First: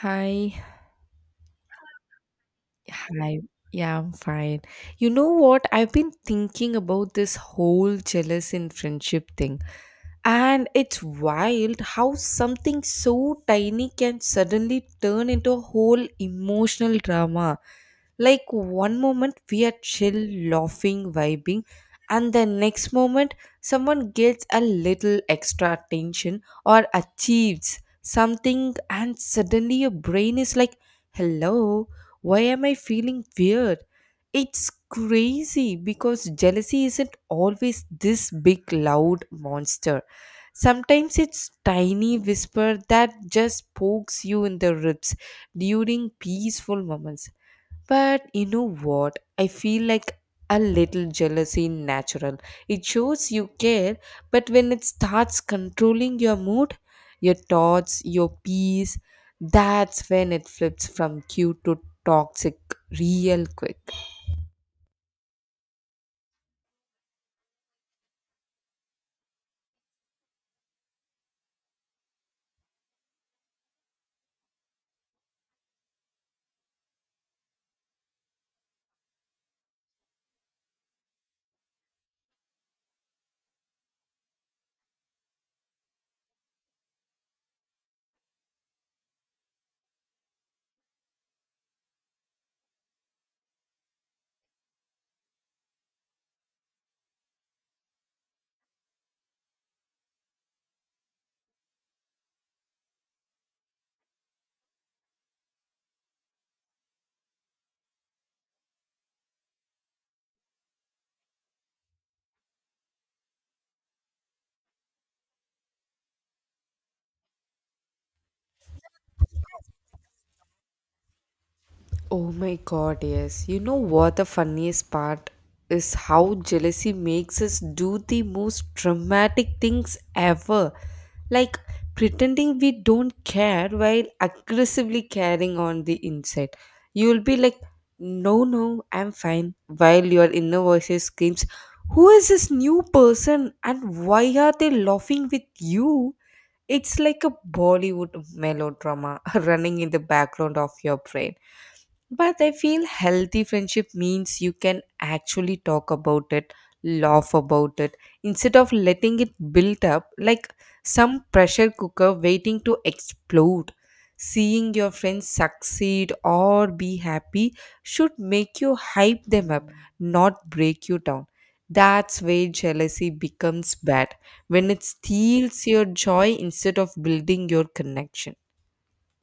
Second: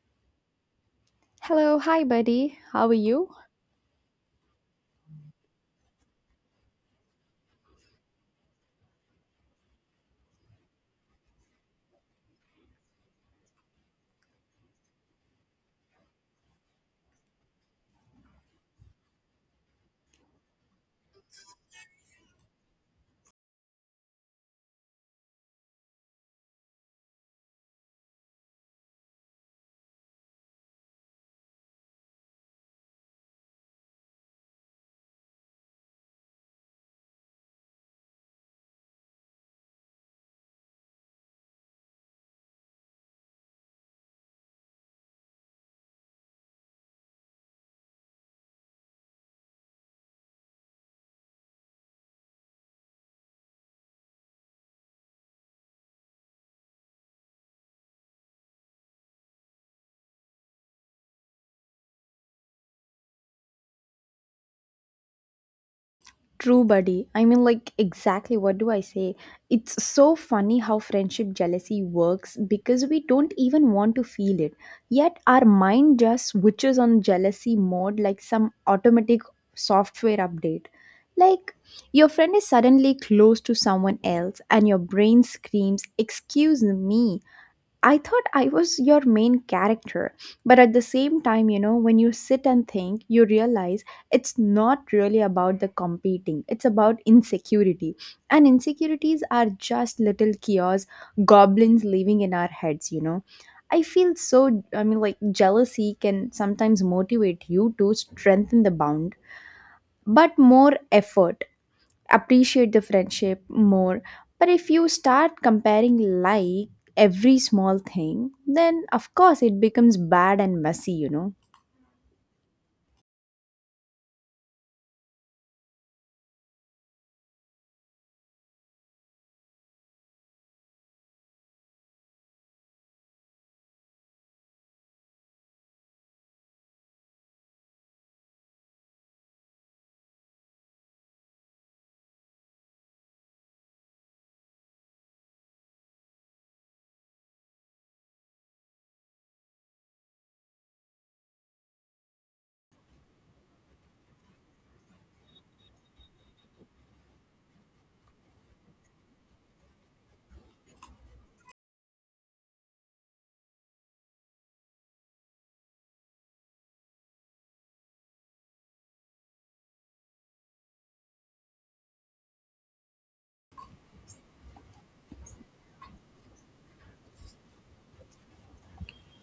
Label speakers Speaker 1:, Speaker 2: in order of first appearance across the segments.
Speaker 1: Hi,
Speaker 2: Hello, hi buddy. How are you?
Speaker 1: hi. Yeah, I'm fine. You know what? I've been thinking about this whole jealous in friendship thing. And it's wild how something so tiny can suddenly turn into a whole emotional drama. Like one moment we are chill, laughing, vibing, and the next moment someone gets a little extra attention or achieves something, and suddenly your brain is like, hello, why am I feeling weird? It's crazy because jealousy isn't always this big, loud monster. Sometimes it's tiny whisper that just pokes you in the ribs during peaceful moments. But you know what? I feel like a little jealousy in natural. It shows you care, but when it starts controlling your mood, your thoughts, your peace, that's when it flips from cute to toxic real quick.
Speaker 2: True buddy. Exactly what do I say? It's so funny how friendship jealousy works because we don't even want to feel it. Yet our mind just switches on jealousy mode like some automatic software update. Like your friend is suddenly close to someone else and your brain screams, "Excuse me." I thought I was your main character. But at the same time, you know, when you sit and think, you realize it's not really about the competing, it's about insecurity. And insecurities are just little chaos, goblins living in our heads, you know. I feel so, I mean, like Jealousy can sometimes motivate you to strengthen the bond, but more effort, appreciate the friendship more. But if you start comparing like every small thing, then of course it becomes bad and messy, you know.
Speaker 1: Oh my god, yes. You know what the funniest part is how jealousy makes us do the most dramatic things ever. Like pretending we don't care while aggressively carrying on the inside. You'll be like, no, no, I'm fine. While your inner voice screams, who is this new person and why are they laughing with you? It's like a Bollywood melodrama running in the background of your brain. But I feel healthy friendship means you can actually talk about it, laugh about it, instead of letting it build up like some pressure cooker waiting to explode. Seeing your friends succeed or be happy should make you hype them up, not break you down. That's where jealousy becomes bad when it steals your joy instead of building your connection.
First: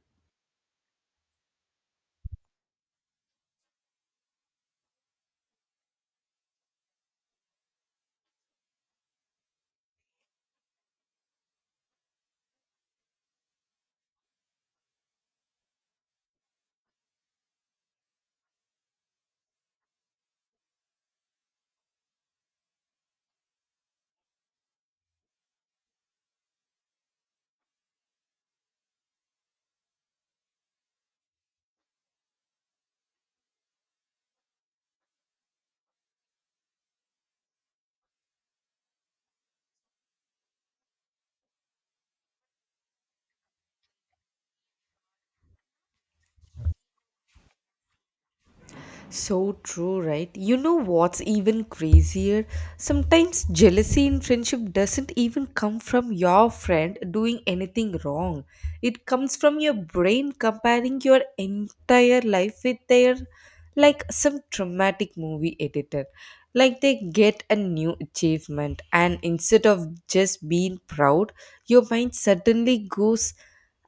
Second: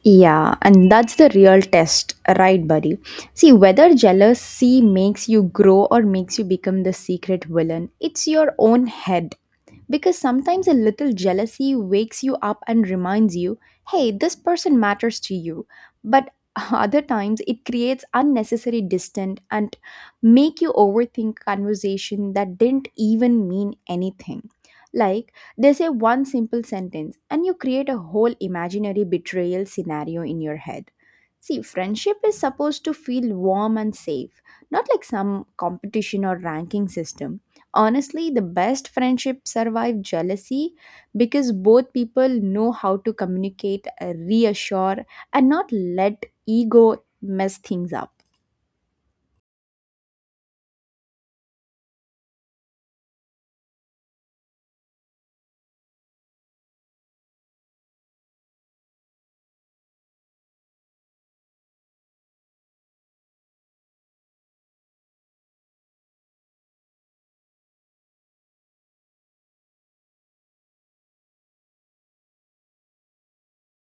Speaker 2: Yeah, and that's the real test, right, buddy? See, whether jealousy makes you grow or makes you become the secret villain, it's your own head. Because sometimes a little jealousy wakes you up and reminds you, hey, this person matters to you. But other times it creates unnecessary distance and make you overthink conversation that didn't even mean anything. Like they say one simple sentence, and you create a whole imaginary betrayal scenario in your head. See, friendship is supposed to feel warm and safe, not like some competition or ranking system. Honestly, the best friendships survive jealousy because both people know how to communicate, reassure, and not let ego mess things up.
Speaker 1: So true, right? You know what's even crazier? Sometimes jealousy in friendship doesn't even come from your friend doing anything wrong. It comes from your brain comparing your entire life with their, like some traumatic movie editor. Like they get a new achievement, and instead of just being proud, your mind suddenly goes,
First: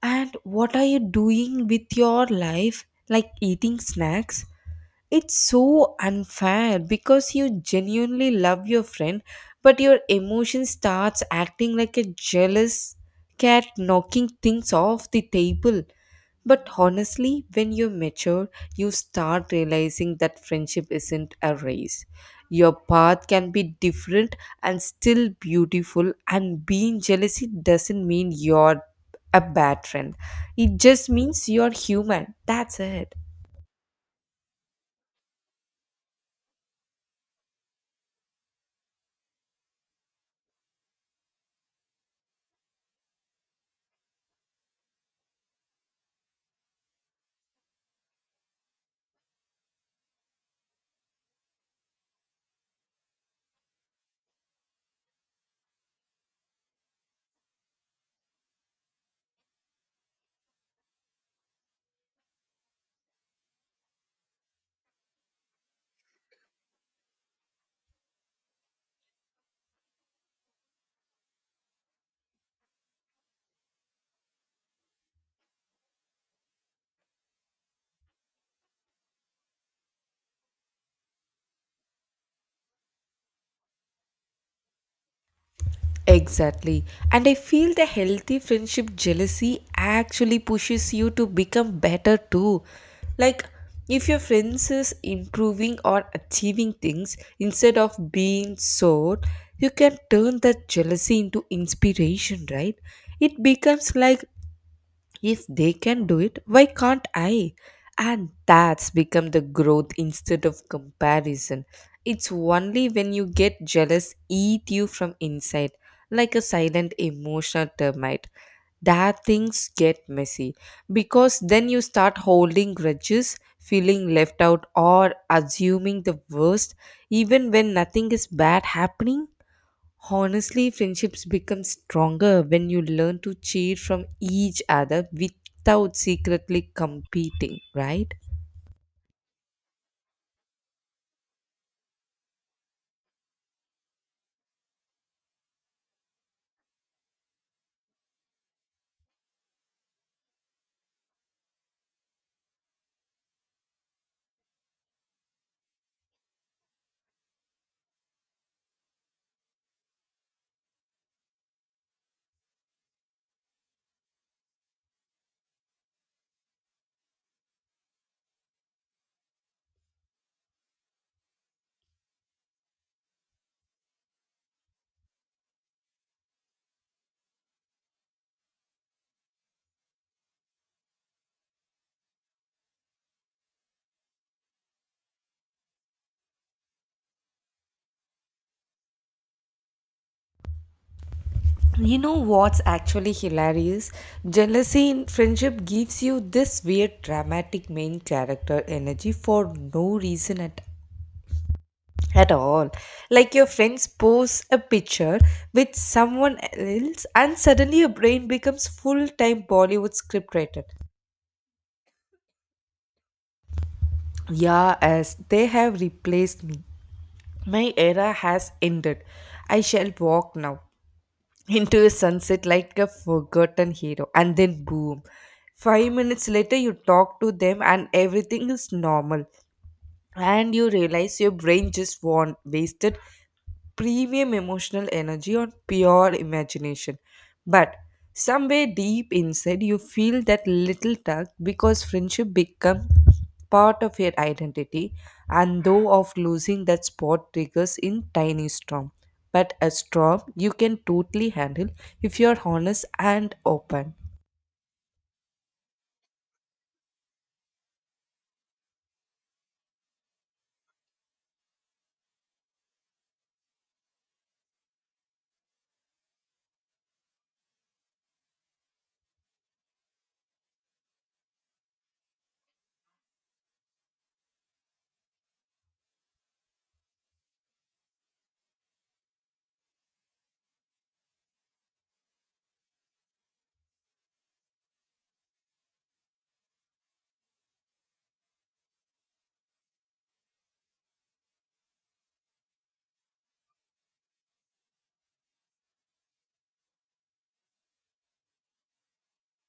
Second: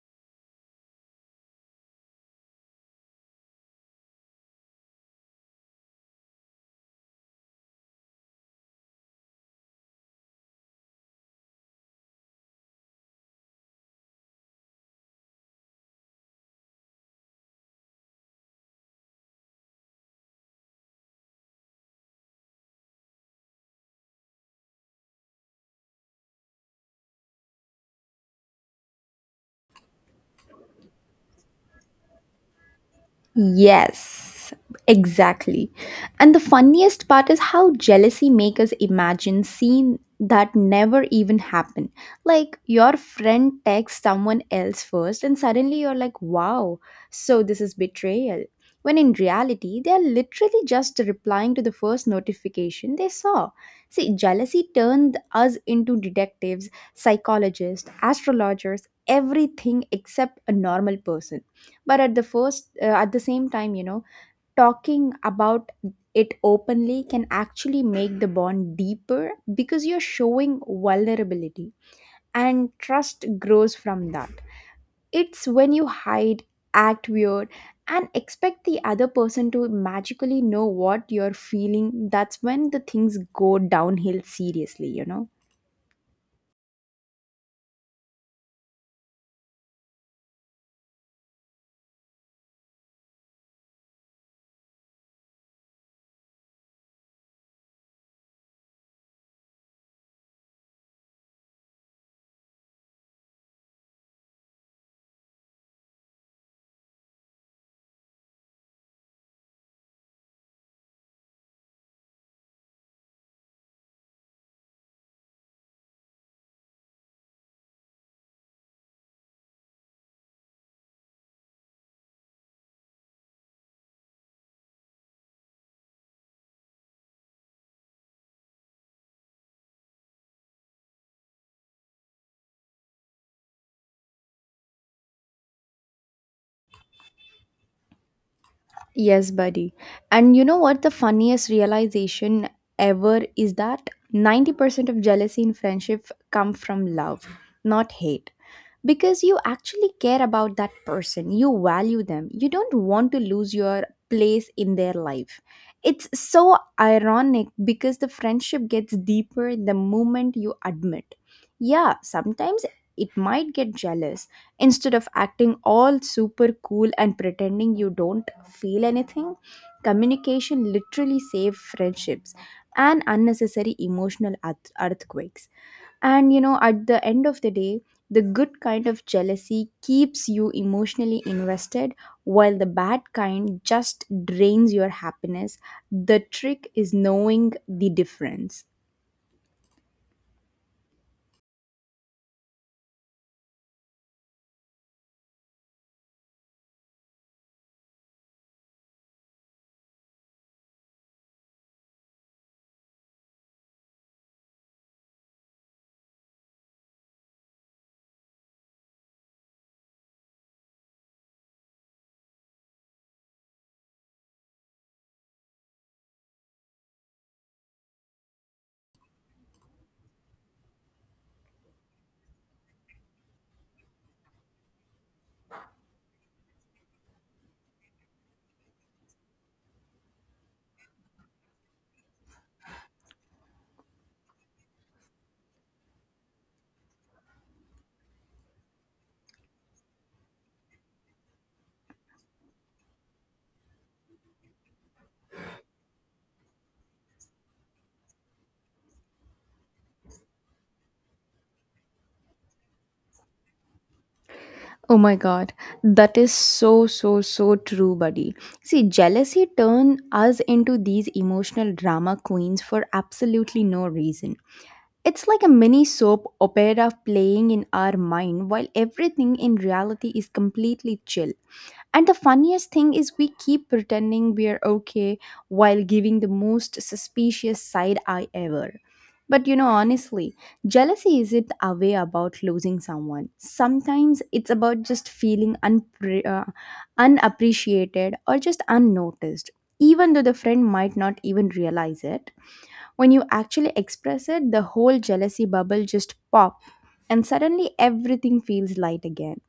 Speaker 1: and what are you doing with your life? Like eating snacks? It's so unfair because you genuinely love your friend, but your emotion starts acting like a jealous cat knocking things off the table. But honestly, when you're mature, you start realizing that friendship isn't a race. Your path can be different and still beautiful, and being jealousy doesn't mean you're a bad friend. It just means you're human. That's it.
Speaker 2: Yes, exactly. And the funniest part is how jealousy makes us imagine scene that never even happened. Like your friend texts someone else first and suddenly you're like, "Wow, so this is betrayal." When in reality, they are literally just replying to the first notification they saw. See, jealousy turned us into detectives, psychologists, astrologers, everything except a normal person, but at the same time, you know, talking about it openly can actually make the bond deeper because you're showing vulnerability and trust grows from that. It's when you hide, act weird, and expect the other person to magically know what you're feeling, that's when the things go downhill, seriously, you know.
Speaker 1: Exactly. And I feel the healthy friendship jealousy actually pushes you to become better too. Like, if your friends is improving or achieving things instead of being sour, you can turn that jealousy into inspiration, right? It becomes like, if they can do it, why can't I? And that's become the growth instead of comparison. It's only when you get jealous eat you from inside, like a silent emotional termite, that things get messy. Because then you start holding grudges, feeling left out, or assuming the worst, even when nothing is bad happening. Honestly, friendships become stronger when you learn to cheer from each other without secretly competing, right?
Speaker 2: Yes, buddy. And you know what the funniest realization ever is? That 90% of jealousy in friendship come from love, not hate. Because you actually care about that person, you value them, you don't want to lose your place in their life. It's so ironic because the friendship gets deeper the moment you admit, yeah, sometimes it might get jealous, instead of acting all super cool and pretending you don't feel anything. Communication literally saves friendships and unnecessary emotional earthquakes. And you know, at the end of the day, the good kind of jealousy keeps you emotionally invested, while the bad kind just drains your happiness. The trick is knowing the difference.
Speaker 1: You know what's actually hilarious? Jealousy in friendship gives you this weird dramatic main character energy for no reason at all. Like your friends post a picture with someone else and suddenly your brain becomes full-time Bollywood script writer. Yeah, as they have replaced me. My era has ended. I shall walk now into the sunset like a forgotten hero. And then boom. 5 minutes later, you talk to them, and everything is normal and you realize your brain just want wasted premium emotional energy on pure imagination. But somewhere deep inside you feel that little tug because friendship become part of your identity, and though of losing that spot triggers in tiny storm, but a storm you can totally handle if you're honest and open.
Speaker 2: Oh my god, that is so so so true, buddy. See, jealousy turn us into these emotional drama queens for absolutely no reason. It's like a mini soap opera playing in our mind while everything in reality is completely chill. And the funniest thing is, we keep pretending we're okay while giving the most suspicious side eye ever. But you know, honestly, jealousy isn't away about losing someone. Sometimes it's about just feeling unappreciated or just unnoticed, even though the friend might not even realize it. When you actually express it, the whole jealousy bubble just pops, and suddenly everything feels light again.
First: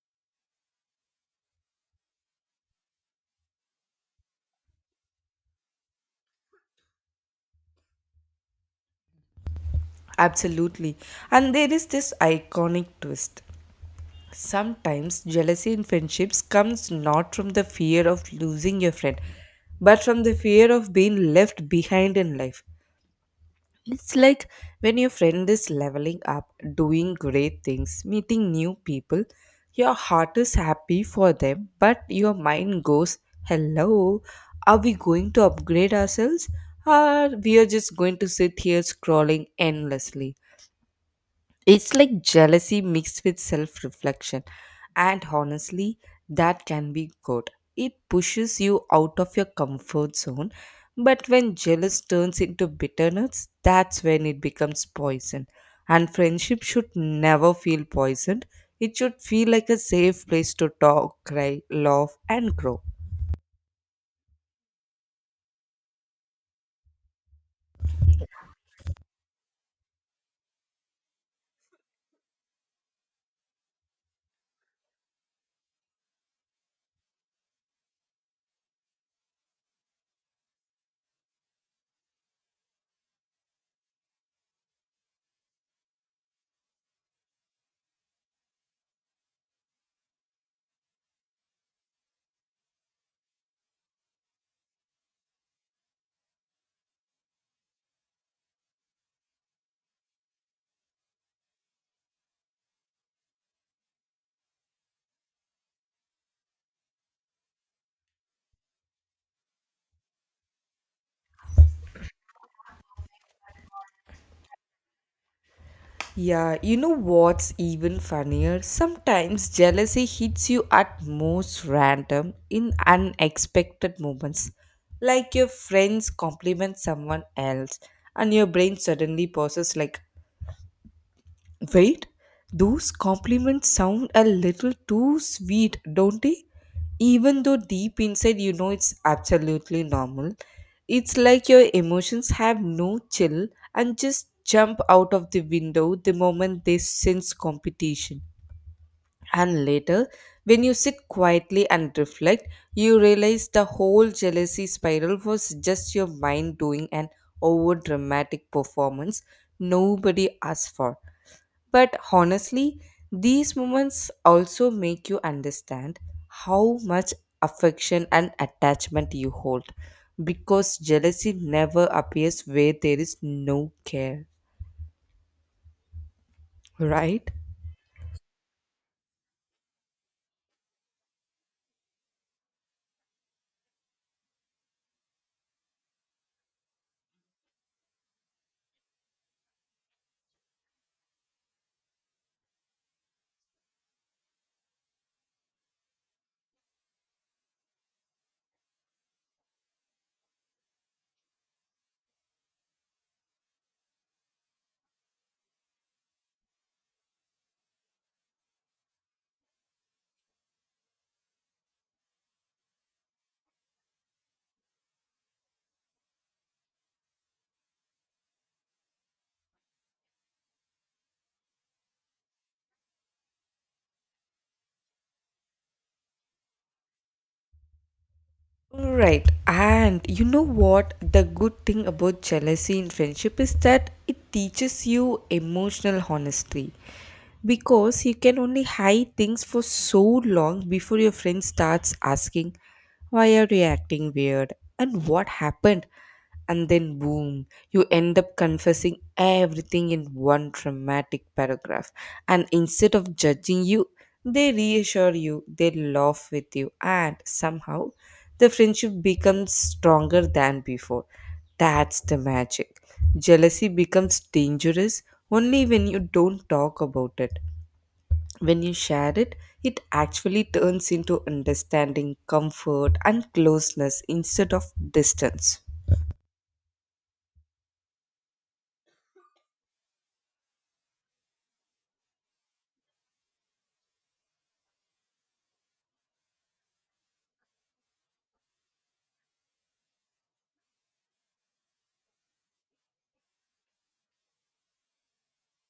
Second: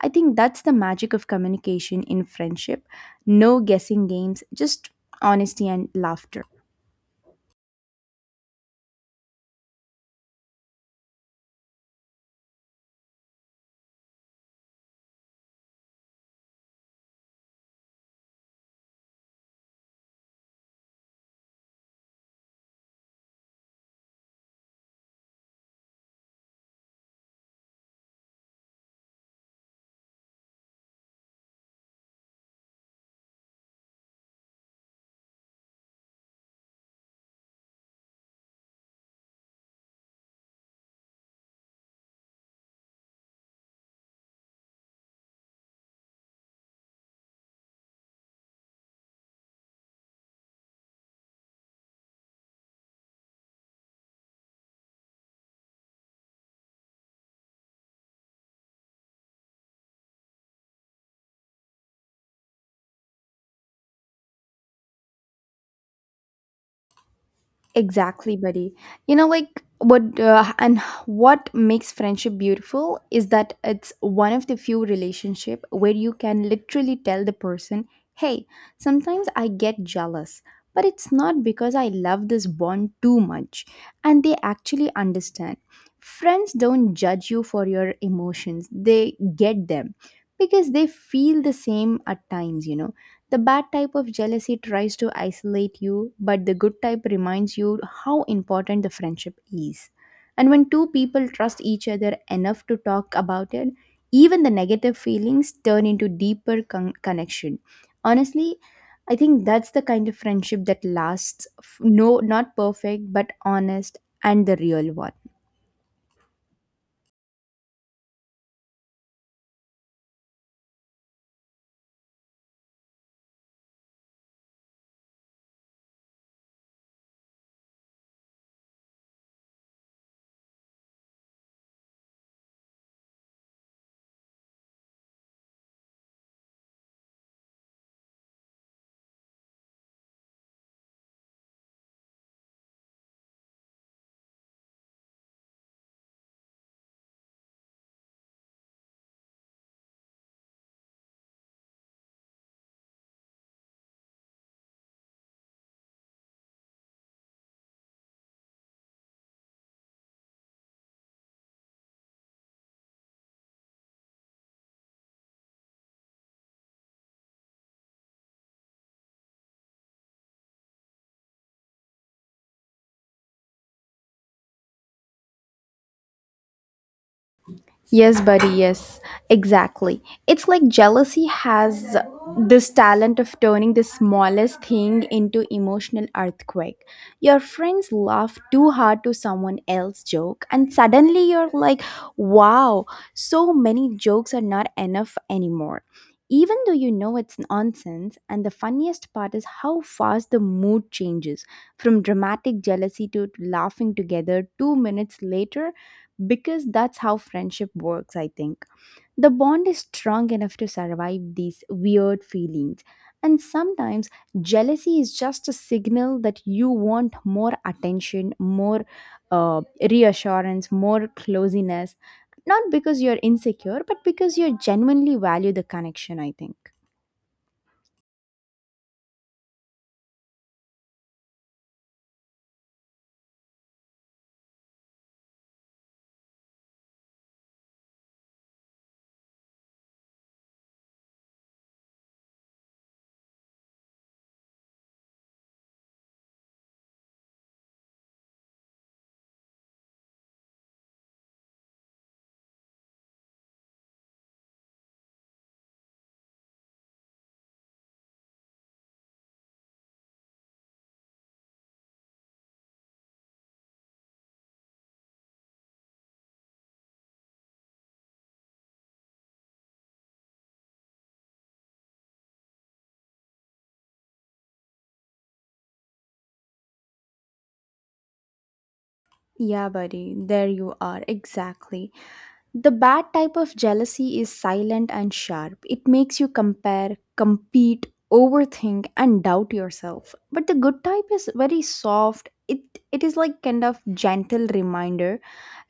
Speaker 2: I think that's the magic of communication in friendship. No guessing games, just honesty and laughter.
Speaker 1: Absolutely. And there is this iconic twist. Sometimes jealousy in friendships comes not from the fear of losing your friend, but from the fear of being left behind in life. It's like when your friend is leveling up, doing great things, meeting new people, your heart is happy for them, but your mind goes, hello, are we going to upgrade ourselves? Or we are just going to sit here scrolling endlessly? It's like jealousy mixed with self reflection. And honestly, that can be good. It pushes you out of your comfort zone. But when jealous turns into bitterness, that's when it becomes poison. And friendship should never feel poisoned. It should feel like a safe place to talk, cry, laugh, and grow.
Speaker 2: Exactly, buddy. You know, like what uh, and what makes friendship beautiful is that it's one of the few relationship where you can literally tell the person, "Hey, sometimes I get jealous, but it's not because I love this bond too much." And they actually understand. Friends don't judge you for your emotions. They get them because they feel the same at times, you know. The bad type of jealousy tries to isolate you, but the good type reminds you how important the friendship is. And when two people trust each other enough to talk about it, even the negative feelings turn into deeper connection. Honestly, I think that's the kind of friendship that lasts. No, not perfect, but honest and the real one.
Speaker 1: Yeah, you know what's even funnier? Sometimes jealousy hits you at most random in unexpected moments. Like your friends compliment someone else and your brain suddenly pauses like, wait, those compliments sound a little too sweet, don't they? Even though deep inside you know it's absolutely normal, it's like your emotions have no chill and just jump out of the window the moment they sense competition. And later, when you sit quietly and reflect, you realize the whole jealousy spiral was just your mind doing an over dramatic performance nobody asked for. But honestly, these moments also make you understand how much affection and attachment you hold because jealousy never appears where there is no care, right?
Speaker 2: Yes, buddy, yes, exactly. It's like jealousy has this talent of turning the smallest thing into emotional earthquake. Your friends laugh too hard to someone else's joke and suddenly you're like, "Wow, so many jokes are not enough anymore." Even though you know it's nonsense, and the funniest part is how fast the mood changes from dramatic jealousy to laughing together 2 minutes later, because that's how friendship works, I think. The bond is strong enough to survive these weird feelings. And sometimes jealousy is just a signal that you want more attention, more uh, reassurance, more closeness. Not because you're insecure, but because you genuinely value the connection, I think.
Speaker 1: Right. And you know what? The good thing about jealousy in friendship is that it teaches you emotional honesty. Because you can only hide things for so long before your friend starts asking, why are you acting weird? And what happened? And then, boom, you end up confessing everything in one dramatic paragraph. And instead of judging you, they reassure you, they laugh with you, and somehow the friendship becomes stronger than before. That's the magic. Jealousy becomes dangerous only when you don't talk about it. When you share it, it actually turns into understanding, comfort, and closeness instead of distance.
Speaker 2: Yeah, buddy, there you are, exactly. The bad type of jealousy is silent and sharp. It makes you compare, compete, overthink, and doubt yourself. But the good type is very soft. It is like kind of gentle reminder,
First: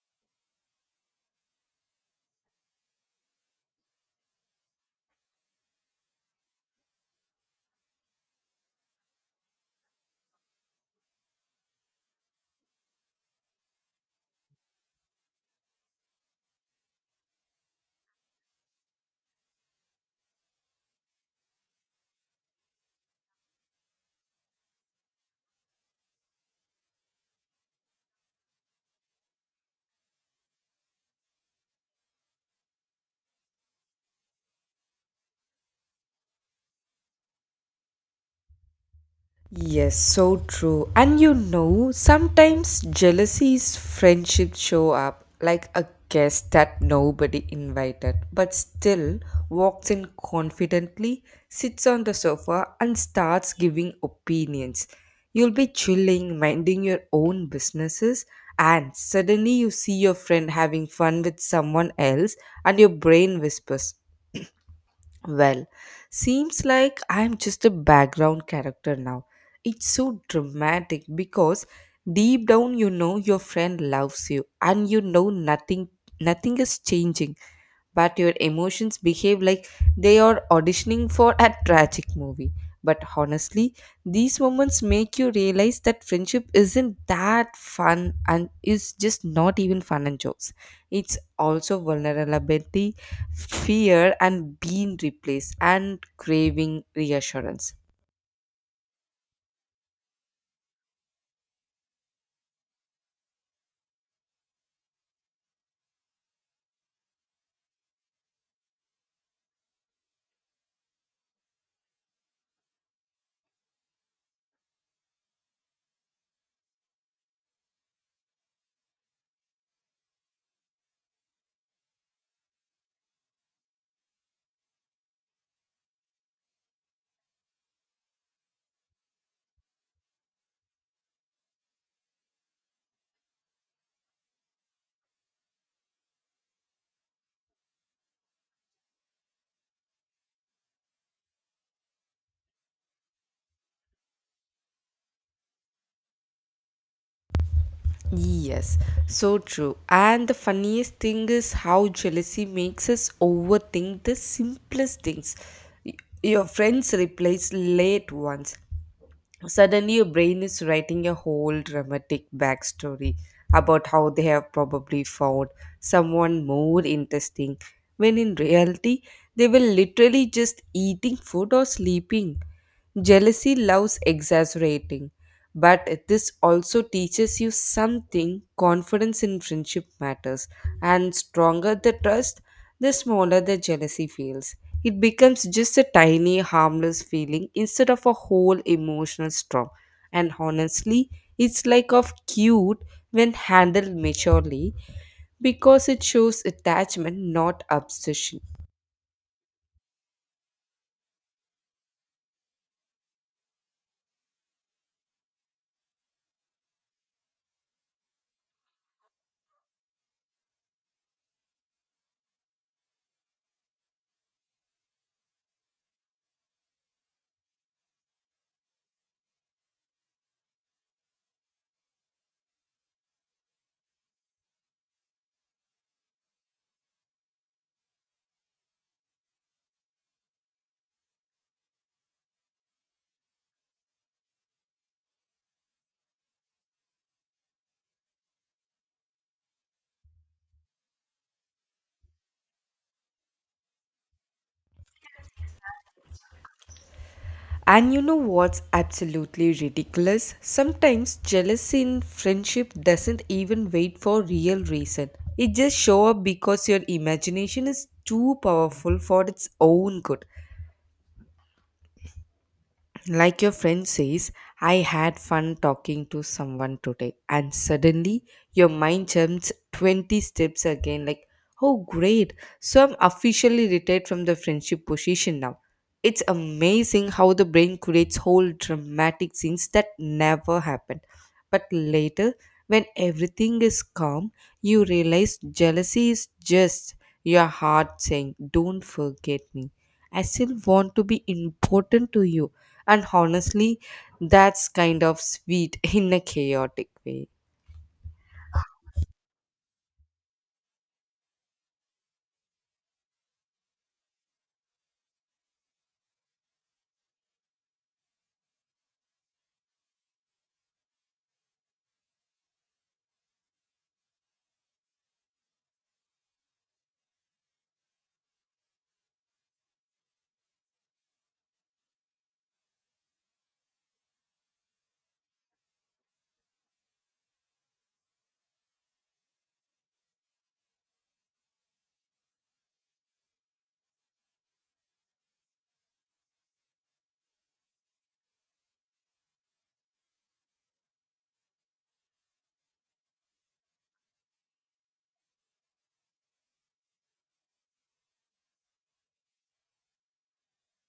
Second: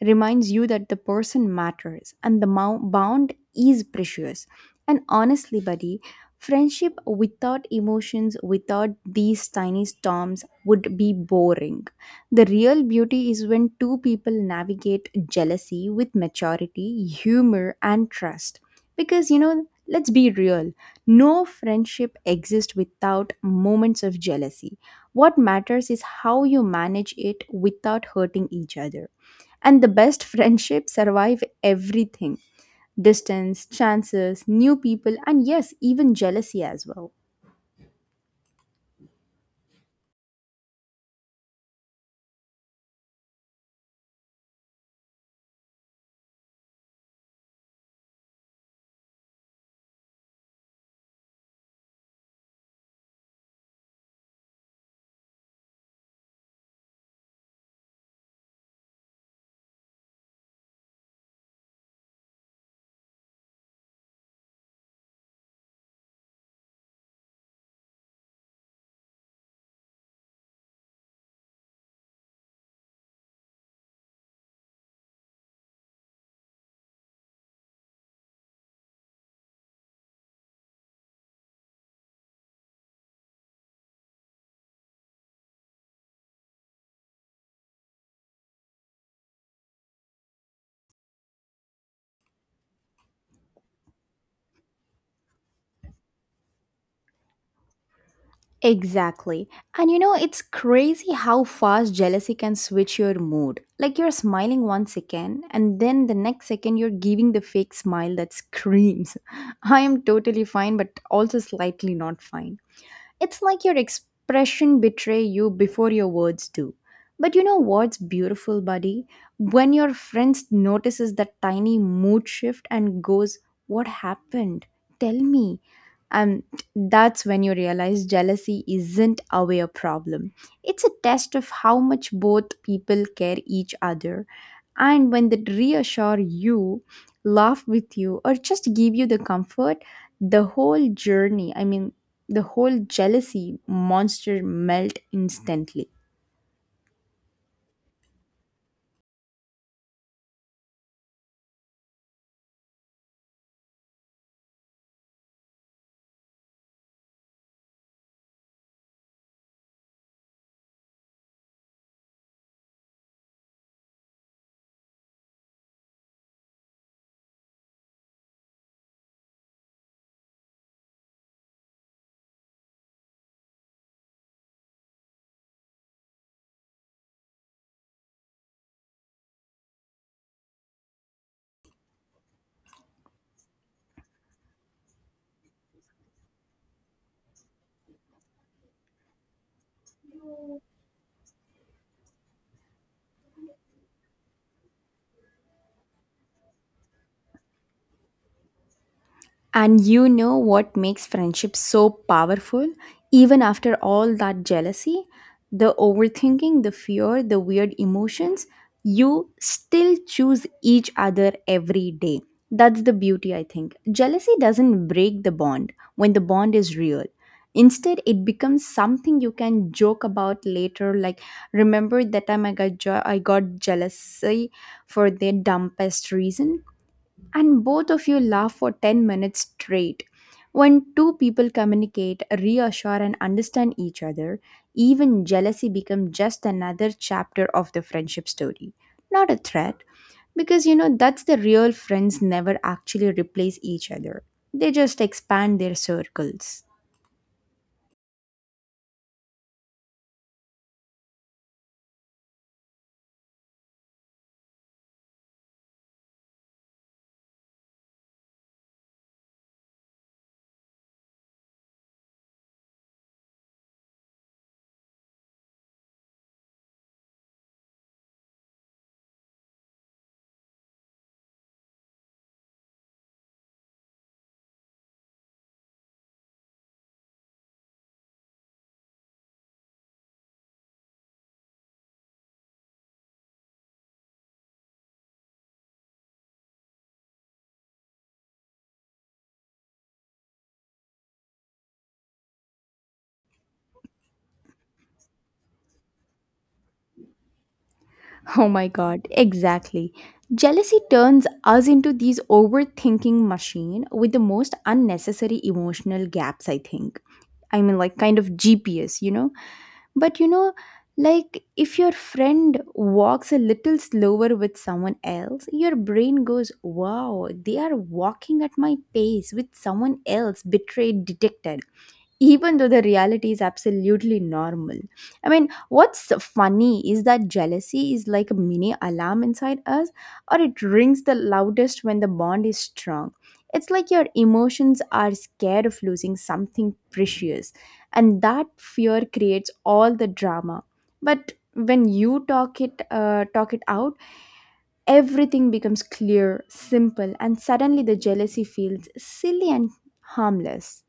Speaker 2: reminds you that the person matters and the bond is precious. And honestly, buddy, friendship without emotions, without these tiny storms, would be boring. The real beauty is when two people navigate jealousy with maturity, humor, and trust. Because, you know, let's be real, no friendship exists without moments of jealousy. What matters is how you manage it without hurting each other. And the best friendships survive everything: distance, chances, new people, and yes, even jealousy as well.
Speaker 1: Yes, so true. And you know, sometimes jealousy's friendships show up like a guest that nobody invited, but still walks in confidently, sits on the sofa, and starts giving opinions. You'll be chilling, minding your own businesses, and suddenly you see your friend having fun with someone else, and your brain whispers, well, seems like I'm just a background character now. It's so dramatic because deep down you know your friend loves you and you know nothing is changing, but your emotions behave like they are auditioning for a tragic movie. But honestly, these moments make you realize that friendship isn't that fun and is just not even fun and jokes. It's also vulnerability, fear, and being replaced and craving reassurance.
Speaker 2: Exactly. And you know, it's crazy how fast jealousy can switch your mood. Like you're smiling one second, and then the next second, you're giving the fake smile that screams, I am totally fine, but also slightly not fine. It's like your expression betray you before your words do. But you know what's beautiful, buddy? When your friends notices that tiny mood shift and goes, "What happened? Tell me." And that's when you realize jealousy isn't away a problem. It's a test of how much both people care each other. And when they reassure you, laugh with you, or just give you the comfort, the whole journey, I mean, the whole jealousy monster melt instantly.
Speaker 1: Yes, so true. And the funniest thing is how jealousy makes us overthink the simplest things. Y- Your friends replies late once. Suddenly, your brain is writing a whole dramatic backstory about how they have probably found someone more interesting, when in reality, they were literally just eating food or sleeping. Jealousy loves exaggerating, but this also teaches you something confidence in friendship matters. And stronger the trust, the smaller the jealousy feels. It becomes just a tiny, harmless feeling instead of a whole emotional storm. And honestly, it's like of cute when handled maturely because it shows attachment, not obsession.
Speaker 2: And you know what makes friendship so powerful? Even after all that jealousy, the overthinking, the fear, the weird emotions, you still choose each other every day. That's the beauty, I think. Jealousy doesn't break the bond when the bond is real. Instead, it becomes something you can joke about later, like, remember that time I got, I got jealousy for the dumbest reason? And both of you laugh for 10 minutes straight. When two people communicate, reassure, and understand each other, even jealousy becomes just another chapter of the friendship story, not a threat, because you know that's the real friends never actually replace each other, they just expand their circles.
Speaker 1: And you know what's absolutely ridiculous? Sometimes jealousy in friendship doesn't even wait for real reason. It just show up because your imagination is too powerful for its own good. Like your friend says, I had fun talking to someone today, and suddenly your mind jumps 20 steps again. Like, oh, great! So I'm officially retired from the friendship position now. It's amazing how the brain creates whole dramatic scenes that never happened. But later, when everything is calm, you realize jealousy is just your heart saying, don't forget me. I still want to be important to you, and honestly that's kind of sweet in a chaotic way.
Speaker 2: Oh my god, exactly. Jealousy turns us into these overthinking machine with the most unnecessary emotional gaps, I think. I mean, like kind of GPS, you know. But you know, like if your friend walks a little slower with someone else, your brain goes, wow, they are walking at my pace with someone else, betrayed, detected, even though the reality is absolutely normal. I mean, what's funny is that jealousy is like a mini alarm inside us, or it rings the loudest when the bond is strong. It's like your emotions are scared of losing something precious, and that fear creates all the drama. But when you talk it out, everything becomes clear, simple, and suddenly the jealousy feels silly and harmless.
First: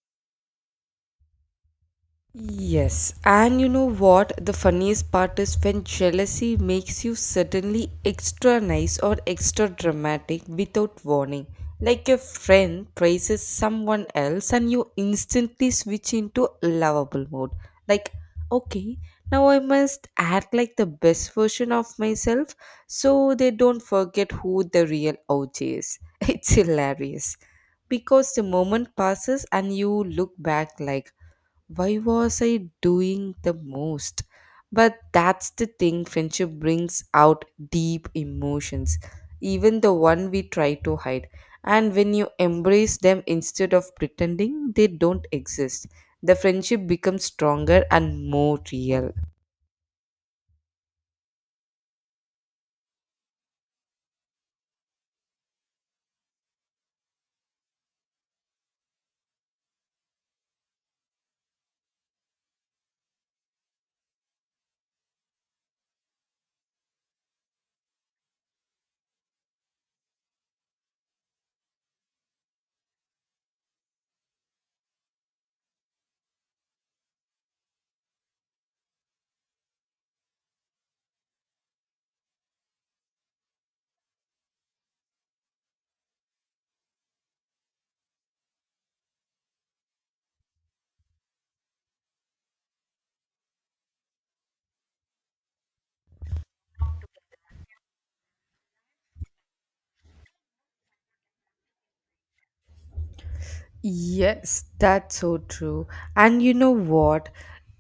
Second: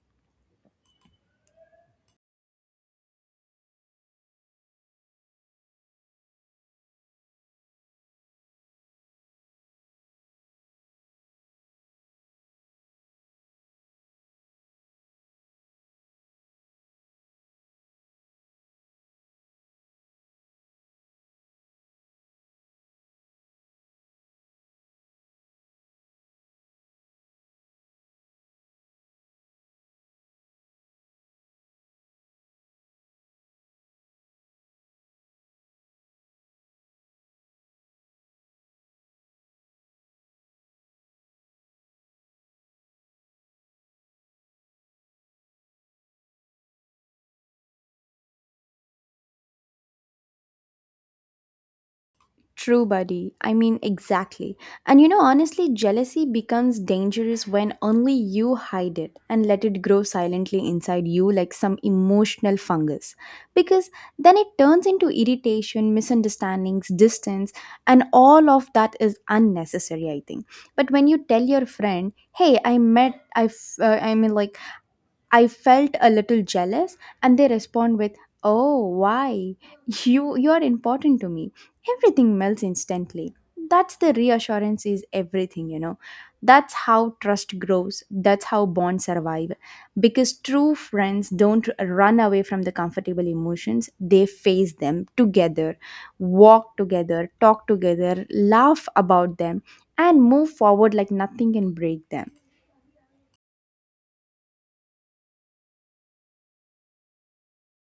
Speaker 1: Yes, and you know what? The funniest part is when jealousy makes you suddenly extra nice or extra dramatic without warning. Like your friend praises someone else and you instantly switch into lovable mode. Like, okay, now I must act like the best version of myself so they don't forget who the real OG is. It's hilarious because the moment passes and you look back like, why was I doing the most? But that's the thing, friendship brings out deep emotions, even the one we try to hide. And when you embrace them instead of pretending they don't exist, the friendship becomes stronger and more real.
Speaker 2: True, buddy. I mean, exactly. And you know, honestly, jealousy becomes dangerous when only you hide it and let it grow silently inside you like some emotional fungus. Because then it turns into irritation, misunderstandings, distance, and all of that is unnecessary, I think. But when you tell your friend, hey, I met, I, f- I mean, like, I felt a little jealous, and they respond with, "Oh, why? You are important to me." Everything melts instantly. That's the reassurance is everything, you know. That's how trust grows. That's how bonds survive. Because true friends don't run away from the comfortable emotions. They face them together, walk together, talk together, laugh about them, and move forward like nothing can break them.
Speaker 1: Yes, that's so true. And you know what?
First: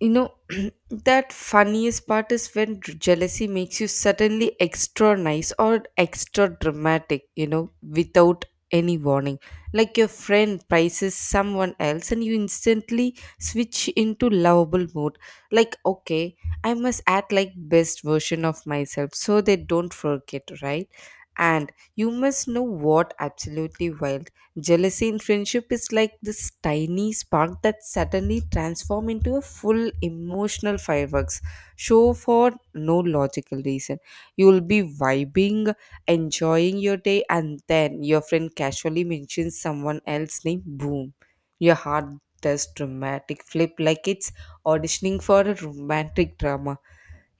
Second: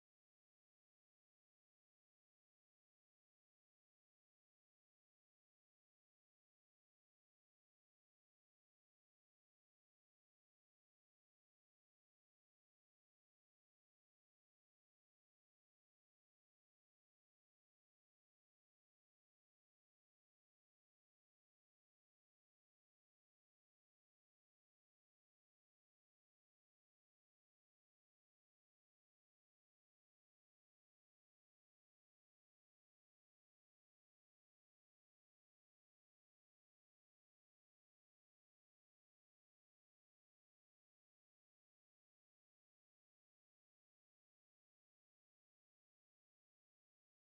Speaker 1: You know, that funniest part is when jealousy makes you suddenly extra nice or extra dramatic, you know, without any warning. Like your friend praises someone else and you instantly switch into lovable mode. Like, okay, I must act like best version of myself so they don't forget, right? And you must know what absolutely wild. Jealousy in friendship is like this tiny spark that suddenly transforms into a full emotional fireworks show for no logical reason. You will be vibing, enjoying your day, and then your friend casually mentions someone else's name. Boom. Your heart does dramatic flip like it's auditioning for a romantic drama.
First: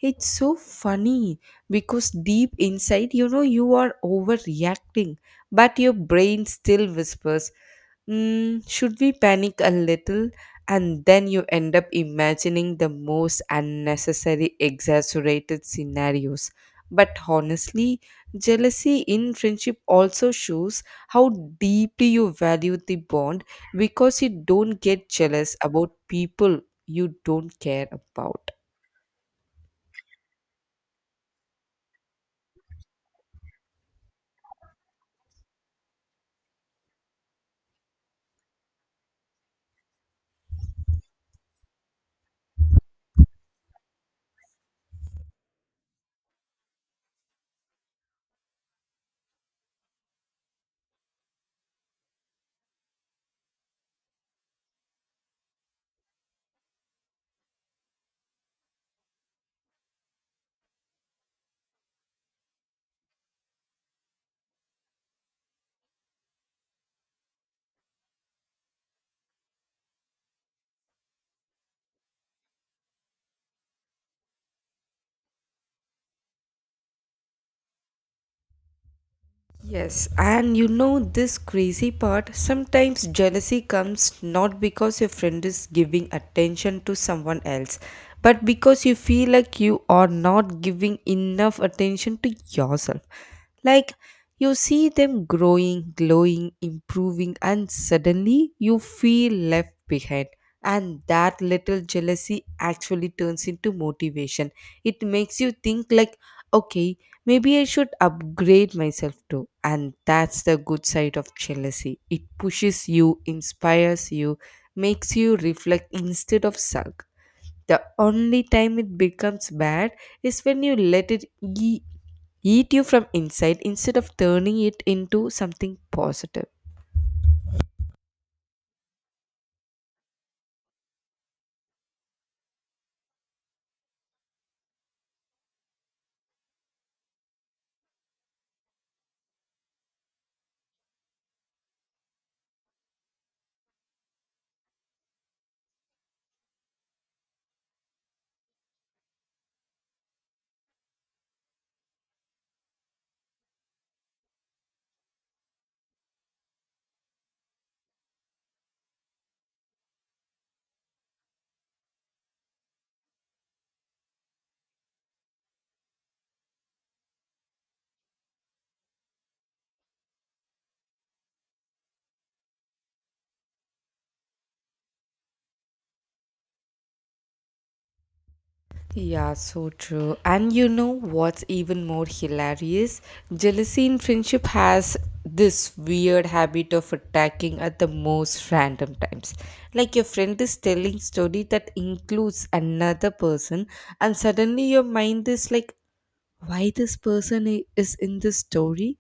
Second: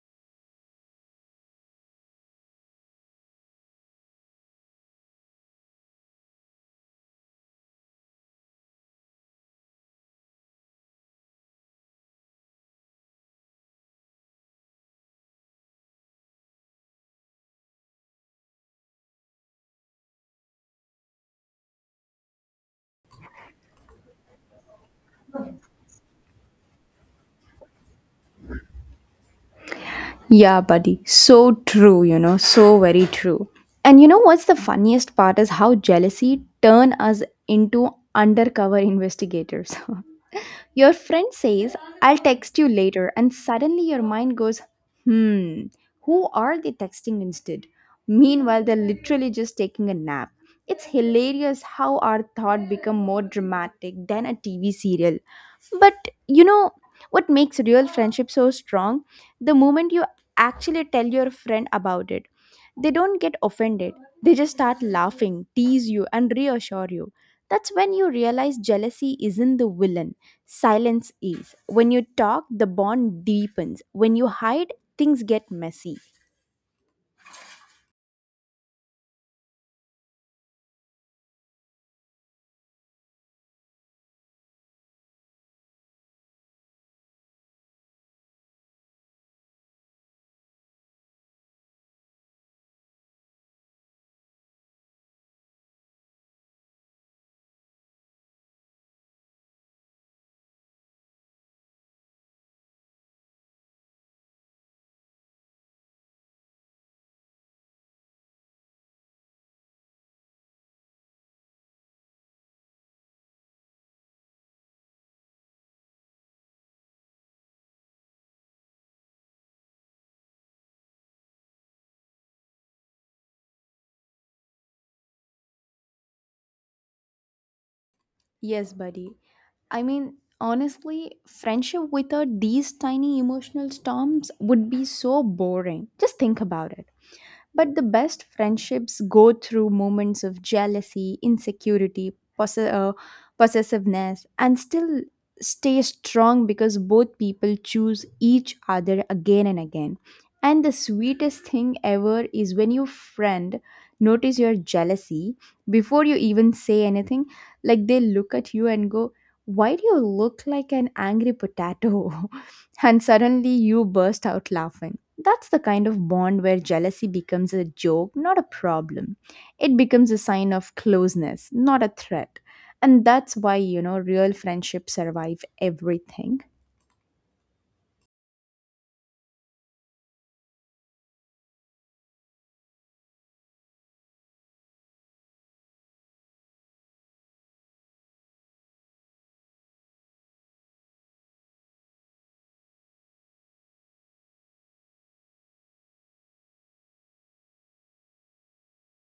Speaker 1: It's so funny because deep inside, you are overreacting, but your brain still whispers, should we panic a little? And then you end up imagining the most unnecessary, exaggerated scenarios. But honestly, jealousy in friendship also shows how deeply you value the bond because you don't get jealous about people you don't care about.
Speaker 2: Yeah, buddy. So true, you know, so very true. And you know what's the funniest part is how jealousy turn us into undercover investigators. Your friend says, I'll text you later, and suddenly your mind goes, hmm, who are they texting instead? Meanwhile, they're literally just taking a nap. It's hilarious how our thought become more dramatic than a TV serial. But you know what makes real friendship so strong? The moment you actually tell your friend about it. They don't get offended, they just start laughing, tease you, and reassure you. That's when you realize jealousy isn't the villain, silence is. When you talk, the bond deepens. When you hide, things get messy.
Speaker 1: Yes, and you know this crazy part sometimes jealousy comes not because your friend is giving attention to someone else, but because you feel like you are not giving enough attention to yourself. Like you see them growing, glowing, improving, and suddenly you feel left behind. And that little jealousy actually turns into motivation. It makes you think, like, okay, maybe I should upgrade myself too. And that's the good side of jealousy. It pushes you, inspires you, makes you reflect instead of sulk. The only time it becomes bad is when you let it eat you from inside instead of turning it into something positive.
Speaker 2: Yes, buddy. I mean, honestly, friendship without these tiny emotional storms would be so boring. Just think about it. But the best friendships go through moments of jealousy, insecurity, possessiveness, and still stay strong because both people choose each other again and again. And the sweetest thing ever is when your friend notice your jealousy before you even say anything, like they look at you and go, "Why do you look like an angry potato?" And suddenly you burst out laughing. That's the kind of bond where jealousy becomes a joke, not a problem. It becomes a sign of closeness, not a threat. And that's why, real friendships survive everything.
Speaker 1: Yeah, so true. And you know what's even more hilarious? Jealousy in friendship has this weird habit of attacking at the most random times. Like your friend is telling story that includes another person and suddenly your mind is like why this is in this story,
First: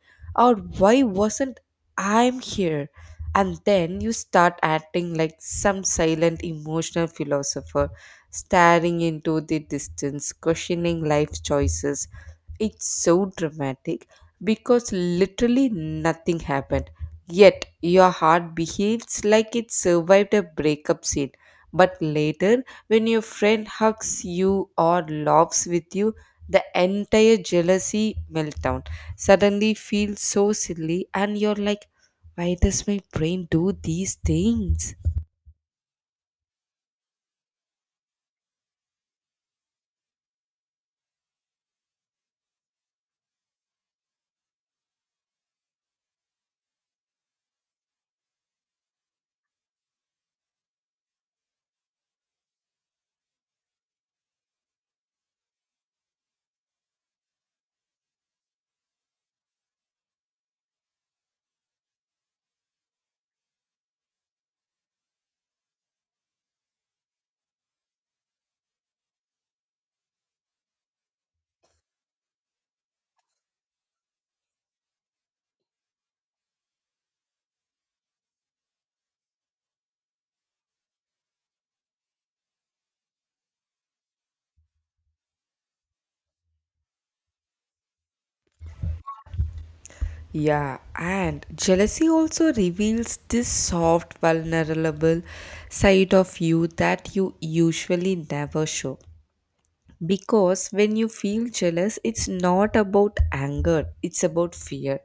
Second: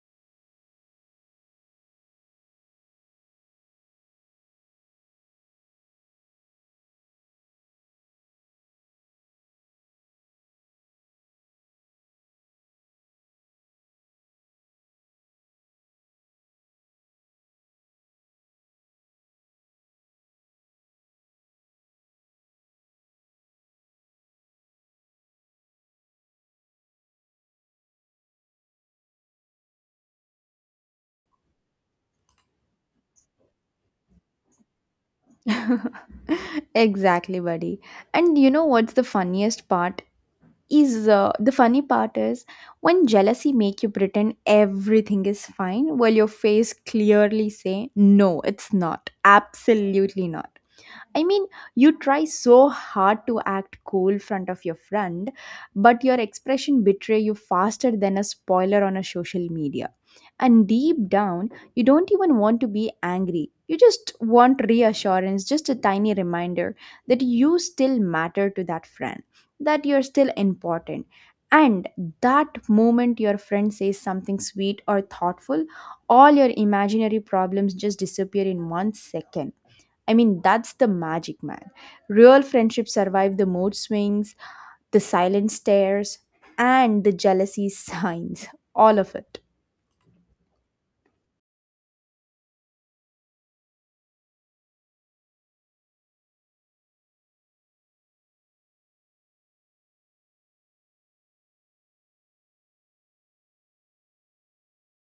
Speaker 1: or why wasn't I'm here? And then you start acting like some silent emotional philosopher, staring into the distance, questioning life choices. It's so dramatic because literally nothing happened. Yet your heart behaves like it survived a breakup scene. But later, when your friend hugs you or laughs with you, the entire jealousy meltdown suddenly feels so silly and you're like, why does my brain do these things?
Speaker 2: Exactly, buddy. And you know what's the funniest part? Is the funny part is when jealousy make you pretend everything is fine, while your face clearly say no, it's not, absolutely not. I mean, you try so hard to act cool front of your friend, but your expression betray you faster than a spoiler on a social media. And deep down, you don't even want to be angry. You just want reassurance, just a tiny reminder that you still matter to that friend, that you're still important. And that moment your friend says something sweet or thoughtful, all your imaginary problems just disappear in 1 second. I mean, that's the magic, man. Real friendships survive the mood swings, the silent stares, and the jealousy signs. All of it.
Speaker 1: Yeah, and jealousy also reveals this soft vulnerable side of you that you usually never show, because when you feel jealous it's not about anger, it's about fear.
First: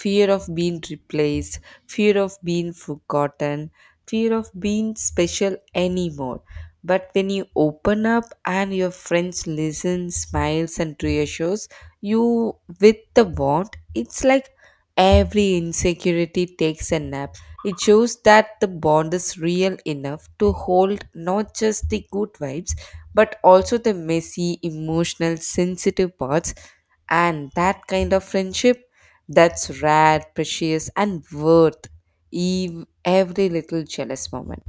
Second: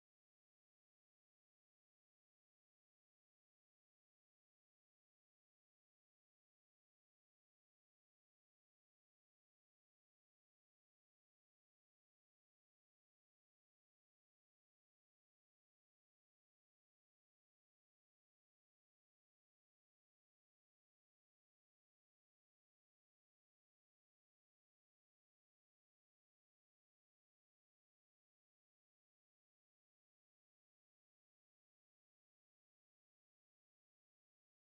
Speaker 1: Fear of being replaced, fear of being forgotten, fear of being special anymore. But when you open up and your friends listen, smiles, and reassures you with the warmth, it's like every insecurity takes a nap. It shows that the bond is real enough to hold not just the good vibes but also the messy, emotional, sensitive parts. And that kind of friendship, that's rare, precious, and worth every little jealous moment.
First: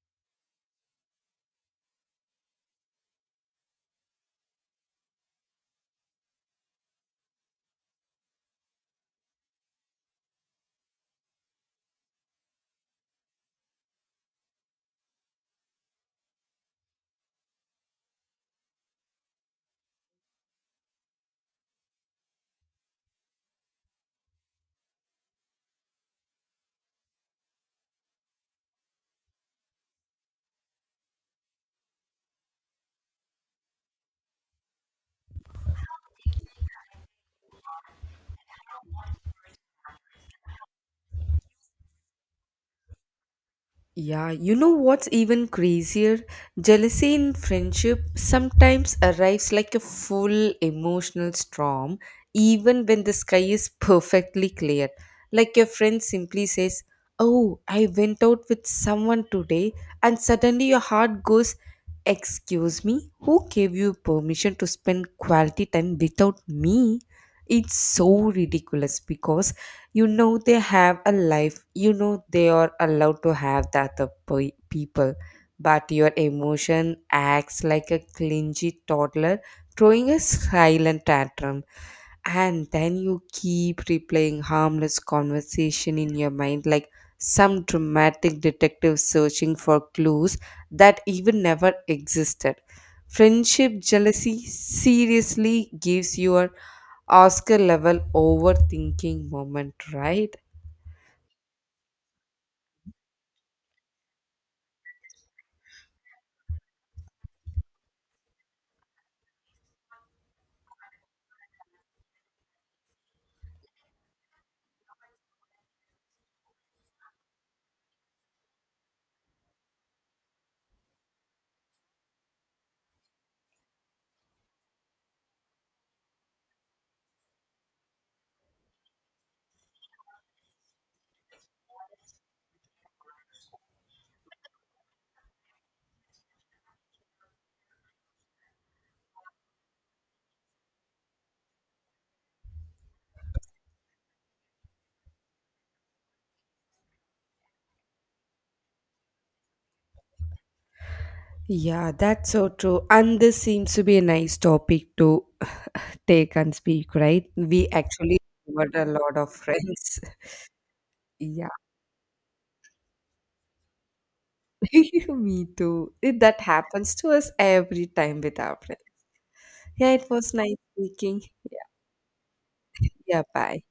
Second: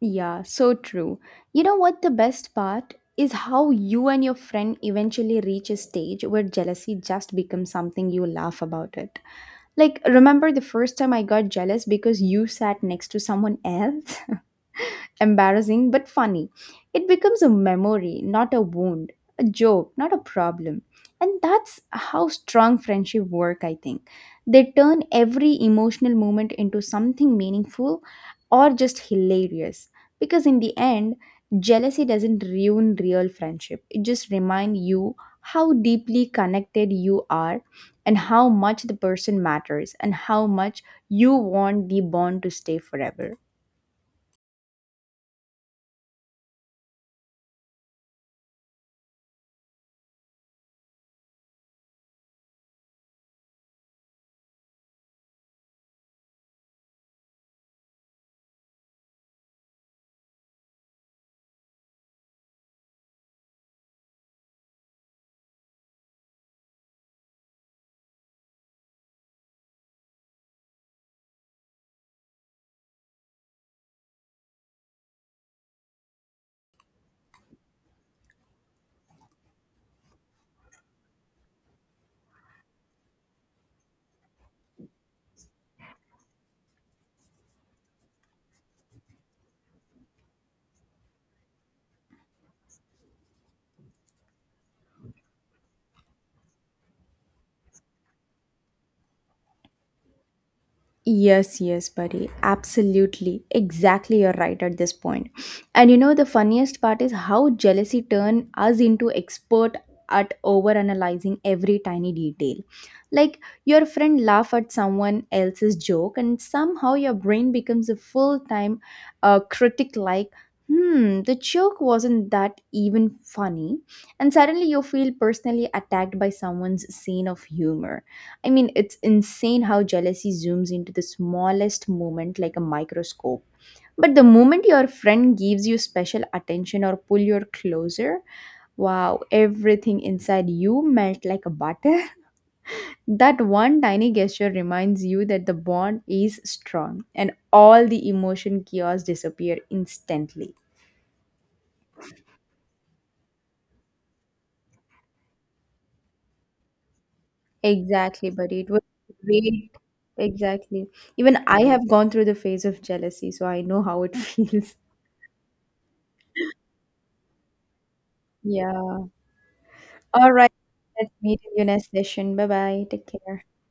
Speaker 2: Yeah, so true. You know what the best part is? How you and your friend eventually reach a stage where jealousy just becomes something you laugh about it. Like, remember the first time I got jealous because you sat next to someone else? Embarrassing but funny. It becomes a memory, not a wound, a joke, not a problem. And that's how strong friendship work, I think. They turn every emotional moment into something meaningful or just hilarious. Because in the end, jealousy doesn't ruin real friendship. It just reminds you how deeply connected you are and how much the person matters and how much you want the bond to stay forever.
Speaker 1: Yeah, you know what's even crazier? Jealousy in friendship sometimes arrives like a full emotional storm, even when the sky is perfectly clear. Like your friend simply says, "Oh, I went out with someone today," and suddenly your heart goes, "Excuse me, who gave you permission to spend quality time without me?" It's so ridiculous because you know they have a life, you know they are allowed to have the other people, but your emotion acts like a clingy toddler throwing a silent tantrum. And then you keep replaying harmless conversation in your mind like some dramatic detective searching for clues that even never existed. Friendship jealousy seriously gives your Oscar level overthinking moment, right?
Speaker 2: Yes, yes, buddy. Absolutely. Exactly, you're right at this point. And the funniest part is how jealousy turned us into expert at overanalyzing every tiny detail. Like your friend laugh at someone else's joke, and somehow your brain becomes a full-time critic. Like, hmm, the joke wasn't that even funny, and suddenly you feel personally attacked by someone's scene of humor. I mean, it's insane how jealousy zooms into the smallest moment like a microscope. But the moment your friend gives you special attention or pull you closer, wow, everything inside you melt like a butter. That one tiny gesture reminds you that the bond is strong and all the emotion chaos disappear instantly.
Speaker 1: Yeah, that's so true. And this seems to be a nice topic to take and speak, right? We actually
Speaker 2: Exactly, buddy. It
Speaker 1: covered
Speaker 2: was
Speaker 1: a lot of
Speaker 2: great.
Speaker 1: friends.
Speaker 2: Exactly. Even
Speaker 1: Yeah,
Speaker 2: I have gone through the phase of jealousy, so I know how it feels.
Speaker 1: me too. It, that happens to us every time with our friends.
Speaker 2: Yeah.
Speaker 1: Yeah, it was
Speaker 2: All right.
Speaker 1: nice
Speaker 2: Let's
Speaker 1: speaking.
Speaker 2: meet in
Speaker 1: Yeah,
Speaker 2: your next session. Bye bye. Take
Speaker 1: yeah
Speaker 2: care.
Speaker 1: bye.